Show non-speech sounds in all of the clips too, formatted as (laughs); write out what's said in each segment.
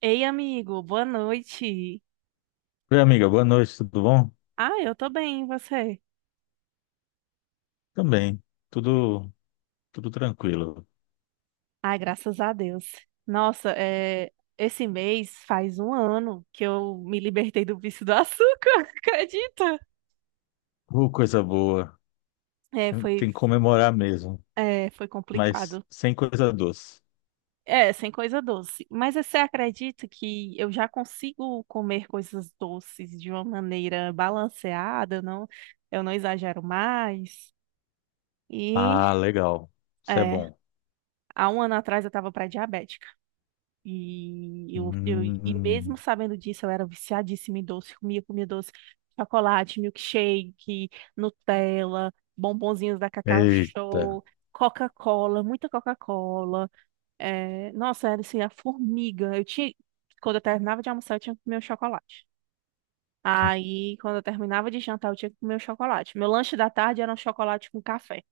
Ei, amigo, boa noite. Oi, amiga, boa noite, tudo bom? Ah, eu tô bem, e você? Também, tudo tudo tranquilo. Ah, graças a Deus. Nossa, é, esse mês faz um ano que eu me libertei do vício do açúcar, (laughs) acredita? Coisa boa. É, Tem foi, que comemorar mesmo, é, foi mas complicado. sem coisa doce. É, sem coisa doce. Mas você acredita que eu já consigo comer coisas doces de uma maneira balanceada, não? Eu não exagero mais. Ah, E, legal. Isso é é, bom. há um ano atrás eu estava pré-diabética. E eu e Hum. mesmo sabendo disso, eu era viciadíssima em doce, comia, comia doce, chocolate, milkshake, Nutella, bombonzinhos da Cacau Eita. Show, Coca-Cola, muita Coca-Cola. É, nossa, era assim, a formiga. Quando eu terminava de almoçar, eu tinha que comer o chocolate. Aí, quando eu terminava de jantar, eu tinha que comer o chocolate. Meu lanche da tarde era um chocolate com café.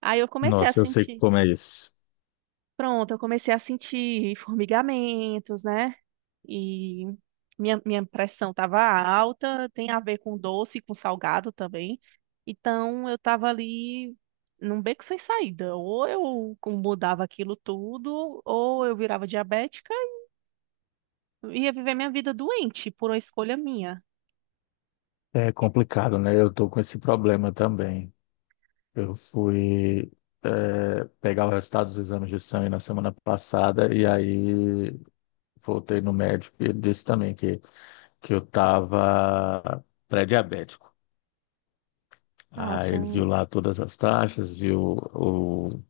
Aí eu comecei a Nossa, eu sei sentir. como é isso. Pronto, eu comecei a sentir formigamentos, né? E minha pressão estava alta, tem a ver com doce, com salgado também. Então eu estava ali num beco sem saída. Ou eu mudava aquilo tudo, ou eu virava diabética e ia viver minha vida doente por uma escolha minha. É complicado, né? Eu tô com esse problema também. Eu fui pegar o resultado dos exames de sangue na semana passada e aí voltei no médico e ele disse também que eu tava pré-diabético. Aí Nossa, ele viu lá todas as taxas, viu o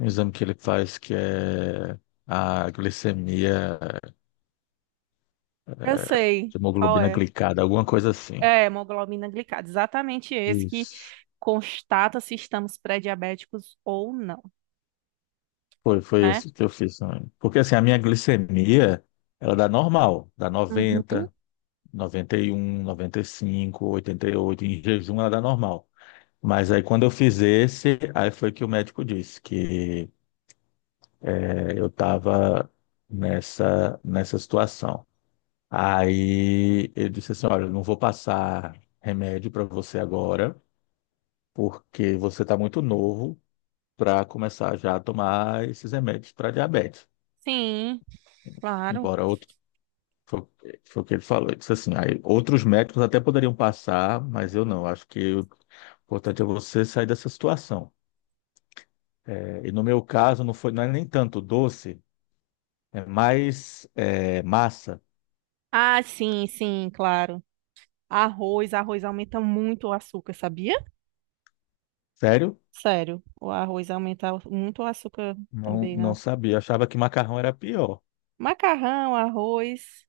exame que ele faz, que é a glicemia, eu sei qual hemoglobina é. glicada, alguma coisa assim. É, hemoglobina glicada, exatamente esse que Isso. constata se estamos pré-diabéticos ou não, Foi né? esse que eu fiz também. Porque assim, a minha glicemia, ela dá normal, dá Uhum. 90, 91, 95, 88, em jejum ela dá normal. Mas aí quando eu fiz esse, aí foi que o médico disse que eu estava nessa situação. Aí eu disse assim: olha, eu não vou passar remédio para você agora, porque você está muito novo para começar já a tomar esses remédios para diabetes. Sim, claro. Embora outro. Foi, foi o que ele falou. Ele disse assim: aí, outros médicos até poderiam passar, mas eu não. Acho que o importante é você sair dessa situação. E no meu caso, não foi, não é nem tanto doce, é mais massa. Ah, sim, sim, claro. Arroz, arroz aumenta muito o açúcar, sabia? Sério? Sério, o arroz aumenta muito o açúcar Não, também, né? não sabia. Achava que macarrão era pior. Macarrão, arroz,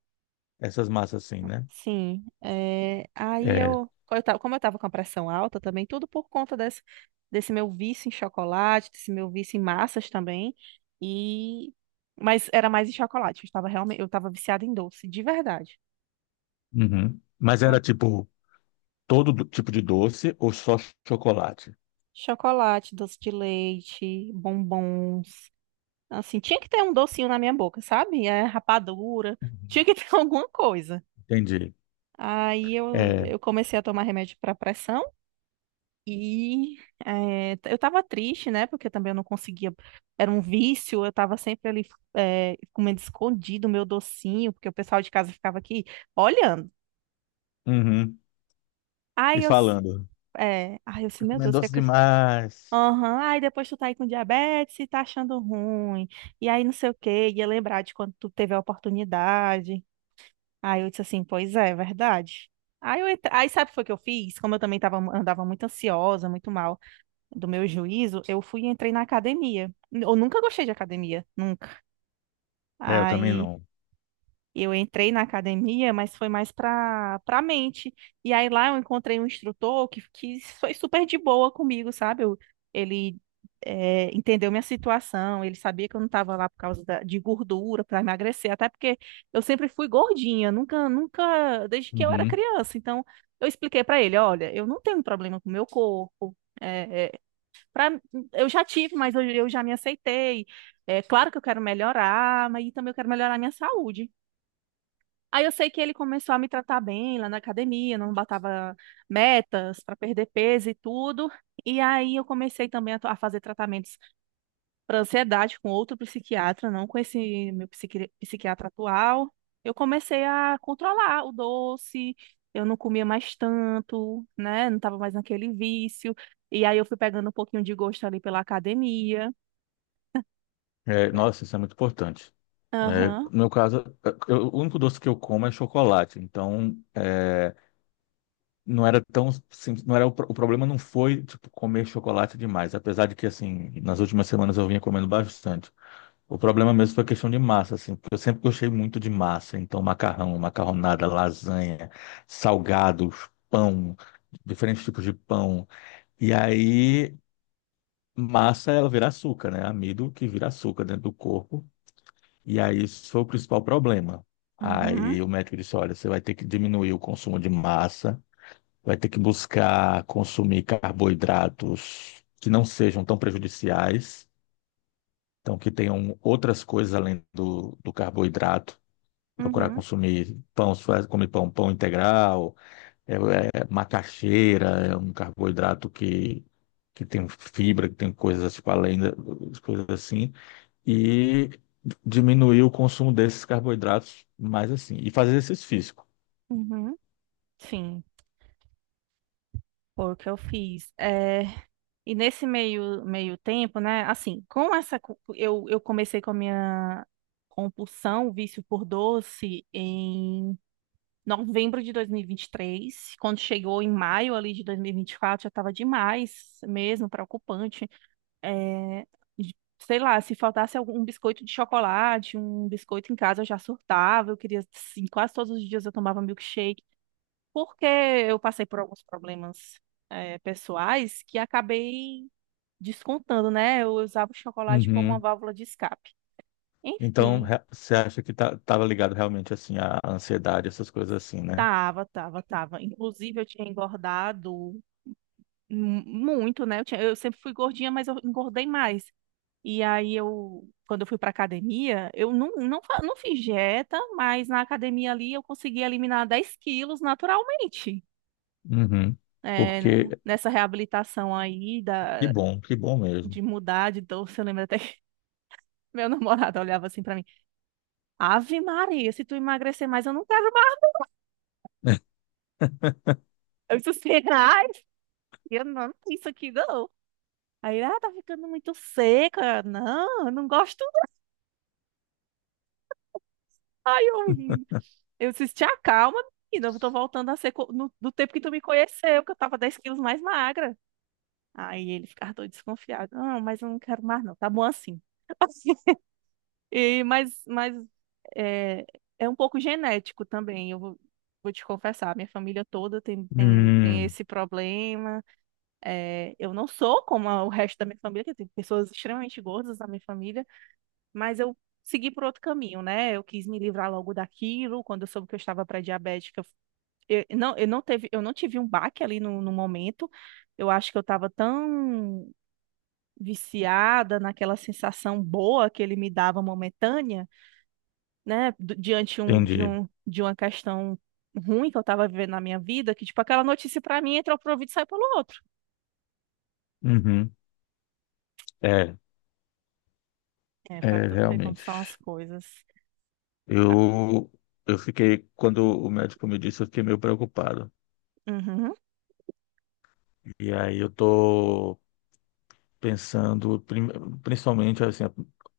Essas massas assim, né? sim. É, aí É. Como eu tava com a pressão alta também, tudo por conta desse meu vício em chocolate, desse meu vício em massas também, e... Mas era mais em chocolate, eu estava viciada em doce, de verdade. Uhum. Mas era tipo tipo de doce ou só chocolate? Chocolate, doce de leite, bombons. Assim, tinha que ter um docinho na minha boca, sabe? É, rapadura. Tinha Uhum. que (laughs) ter alguma coisa. Entendi. Aí eu, É. eu comecei a tomar remédio para pressão e eu tava triste, né? Porque também eu não conseguia. Era um vício, eu tava sempre ali comendo escondido o meu docinho, porque o pessoal de casa ficava aqui olhando. Uhum. E Aí eu, s- falando. aí eu disse, Tá meu Deus, comendo o que é doce que eu. demais. Aham. Aí depois tu tá aí com diabetes e tá achando ruim. E aí não sei o quê, ia lembrar de quando tu teve a oportunidade. Aí eu disse assim, pois é, é verdade. Aí sabe o que foi que eu fiz? Como eu também tava, andava muito ansiosa, muito mal do meu juízo, eu fui e entrei na academia. Eu nunca gostei de academia, nunca. É, eu também Aí não. eu entrei na academia, mas foi mais para mente. E aí lá eu encontrei um instrutor que foi super de boa comigo, sabe? Ele entendeu minha situação, ele sabia que eu não estava lá por causa de gordura para emagrecer, até porque eu sempre fui gordinha, nunca, nunca, desde que eu era Uhum. criança. Então eu expliquei para ele, olha, eu não tenho problema com o meu corpo. Pra- eu já tive, mas eu já me aceitei. É claro que eu quero melhorar, mas também eu quero melhorar a minha saúde. Aí eu sei que ele começou a me tratar bem lá na academia, não batava metas para perder peso e tudo. E aí eu comecei também a fazer tratamentos para ansiedade com outro psiquiatra, não com esse meu psiquiatra atual. Eu comecei a controlar o doce, eu não comia mais tanto, né? Não estava mais naquele vício. E aí eu fui pegando um pouquinho de gosto ali pela academia. É, É. nossa, isso é muito importante. É, no Aham, meu caso, o único doce que eu como é chocolate. Então, é, não era tão simples. Não era o problema não foi tipo comer chocolate demais, apesar de que assim, nas últimas semanas eu vinha comendo bastante. O problema mesmo foi a questão de massa, assim, porque eu sempre gostei muito de massa, então macarrão, macarronada, lasanha, salgados, pão, diferentes tipos de pão. E aí massa ela vira açúcar, né? Amido que vira açúcar dentro do corpo. E aí isso foi o principal problema. uhum, Aí o médico disse, olha, você vai ter que diminuir o consumo de massa, vai ter que buscar consumir carboidratos que não sejam tão prejudiciais, então que tenham outras coisas além do carboidrato. Procurar uhum, consumir pão, se faz comer pão, pão integral, macaxeira, é um carboidrato que tem fibra, que tem coisas tipo além da, coisas assim, e diminuir o consumo desses carboidratos mais assim, e fazer exercício físico. uhum, sim, foi o que eu fiz. É. E nesse meio tempo, né? Assim, com essa. Eu comecei com a minha compulsão, o vício por doce, em novembro de dois mil e vinte e três. Quando chegou em maio ali de dois mil e vinte e quatro, já estava demais mesmo, preocupante. É, sei lá, se faltasse algum um biscoito de chocolate, um biscoito em casa, eu já surtava. Eu queria, assim, quase todos os dias eu tomava milkshake. Porque eu passei por alguns problemas pessoais que acabei descontando, né? Eu usava o chocolate como uma Uhum. válvula de escape. Então, Enfim, você acha que tá, tava ligado realmente assim à ansiedade, essas coisas assim, né? tava, tava, tava. Inclusive, eu tinha engordado muito, né? Eu sempre fui gordinha, mas eu engordei mais. E aí, eu, quando eu fui pra academia, eu não fiz dieta, mas na academia ali eu consegui eliminar 10 quilos naturalmente. Uhum. É, né? Porque Nessa reabilitação aí da, que bom mesmo. de mudar de doce, eu lembro até que (laughs) meu namorado olhava assim pra mim, Ave Maria, se tu emagrecer mais, eu não quero. Eu disse assim, (laughs) ai, eu não amo isso aqui não. Aí, ele, ah, tá ficando muito seca. Não, eu não gosto não. Aí eu, ri. Eu disse, te acalma, menina, eu tô voltando a ser co- no, do tempo que tu me conheceu, que eu tava 10 quilos mais magra. Aí ele ficava todo desconfiado. Não, mas eu não quero mais não, tá bom assim. (laughs) E, mas é, é um pouco genético também, eu vou te confessar. Minha família toda tem, tem, tem Hum, esse problema. É, eu não sou como o resto da minha família, que tem pessoas extremamente gordas na minha família, mas eu segui por outro caminho, né? Eu quis me livrar logo daquilo. Quando eu soube que eu estava pré-diabética, eu não tive um baque ali no momento. Eu acho que eu estava tão viciada naquela sensação boa que ele me dava momentânea, né? do- Diante entendi. um, de uma questão ruim que eu estava vivendo na minha vida, que tipo aquela notícia para mim entra por um ouvido e sai pelo outro. Uhum. É, É, para é tu ver como realmente. são as coisas. Eu eu fiquei quando o médico me disse, eu fiquei meio preocupado. Uhum. E aí eu tô pensando principalmente assim, é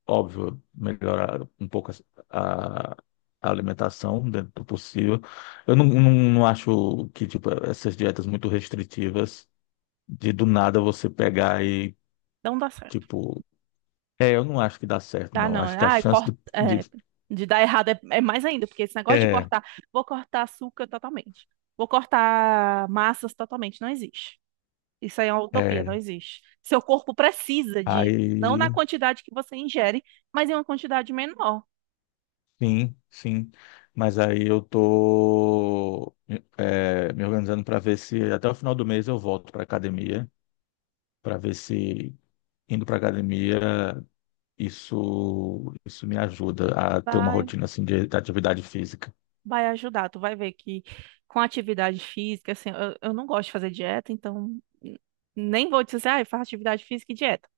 óbvio, melhorar um pouco a alimentação dentro do possível. Eu não, não, não acho que tipo essas dietas muito restritivas de do nada você pegar e Não dá certo. tipo, é, eu não acho que dá certo, Dá não. não. Acho que a Ai, chance corta. É, de- de dar errado é mais ainda, porque esse negócio de é, cortar. Vou cortar açúcar totalmente. Vou cortar massas totalmente. Não existe. Isso aí é uma utopia, não é, existe. Seu corpo precisa de. Não aí na quantidade que você ingere, mas em uma quantidade menor. sim, sim. Mas aí eu tô me organizando para ver se até o final do mês eu volto para academia, para ver se indo para academia, isso me ajuda a ter uma Vai, rotina assim de atividade física. vai ajudar. Tu vai ver que com atividade física, assim, eu não gosto de fazer dieta, então. Nem vou dizer, ah, eu faço atividade física e dieta.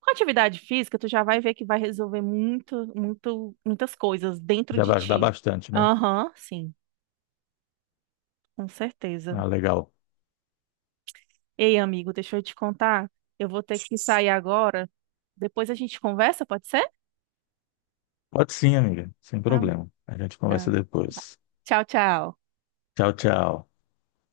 Com atividade física, tu já vai ver que vai resolver muito, muito, muitas coisas dentro Já de vai ajudar ti. bastante, né? Aham, sim, com certeza. Ah, legal. Ei, amigo, deixa eu te contar. Eu vou ter que sair agora. Depois a gente conversa, pode ser? Pode sim, amiga, sem Ah, problema. A gente conversa tá. depois. Tchau, tchau. Tchau, tchau.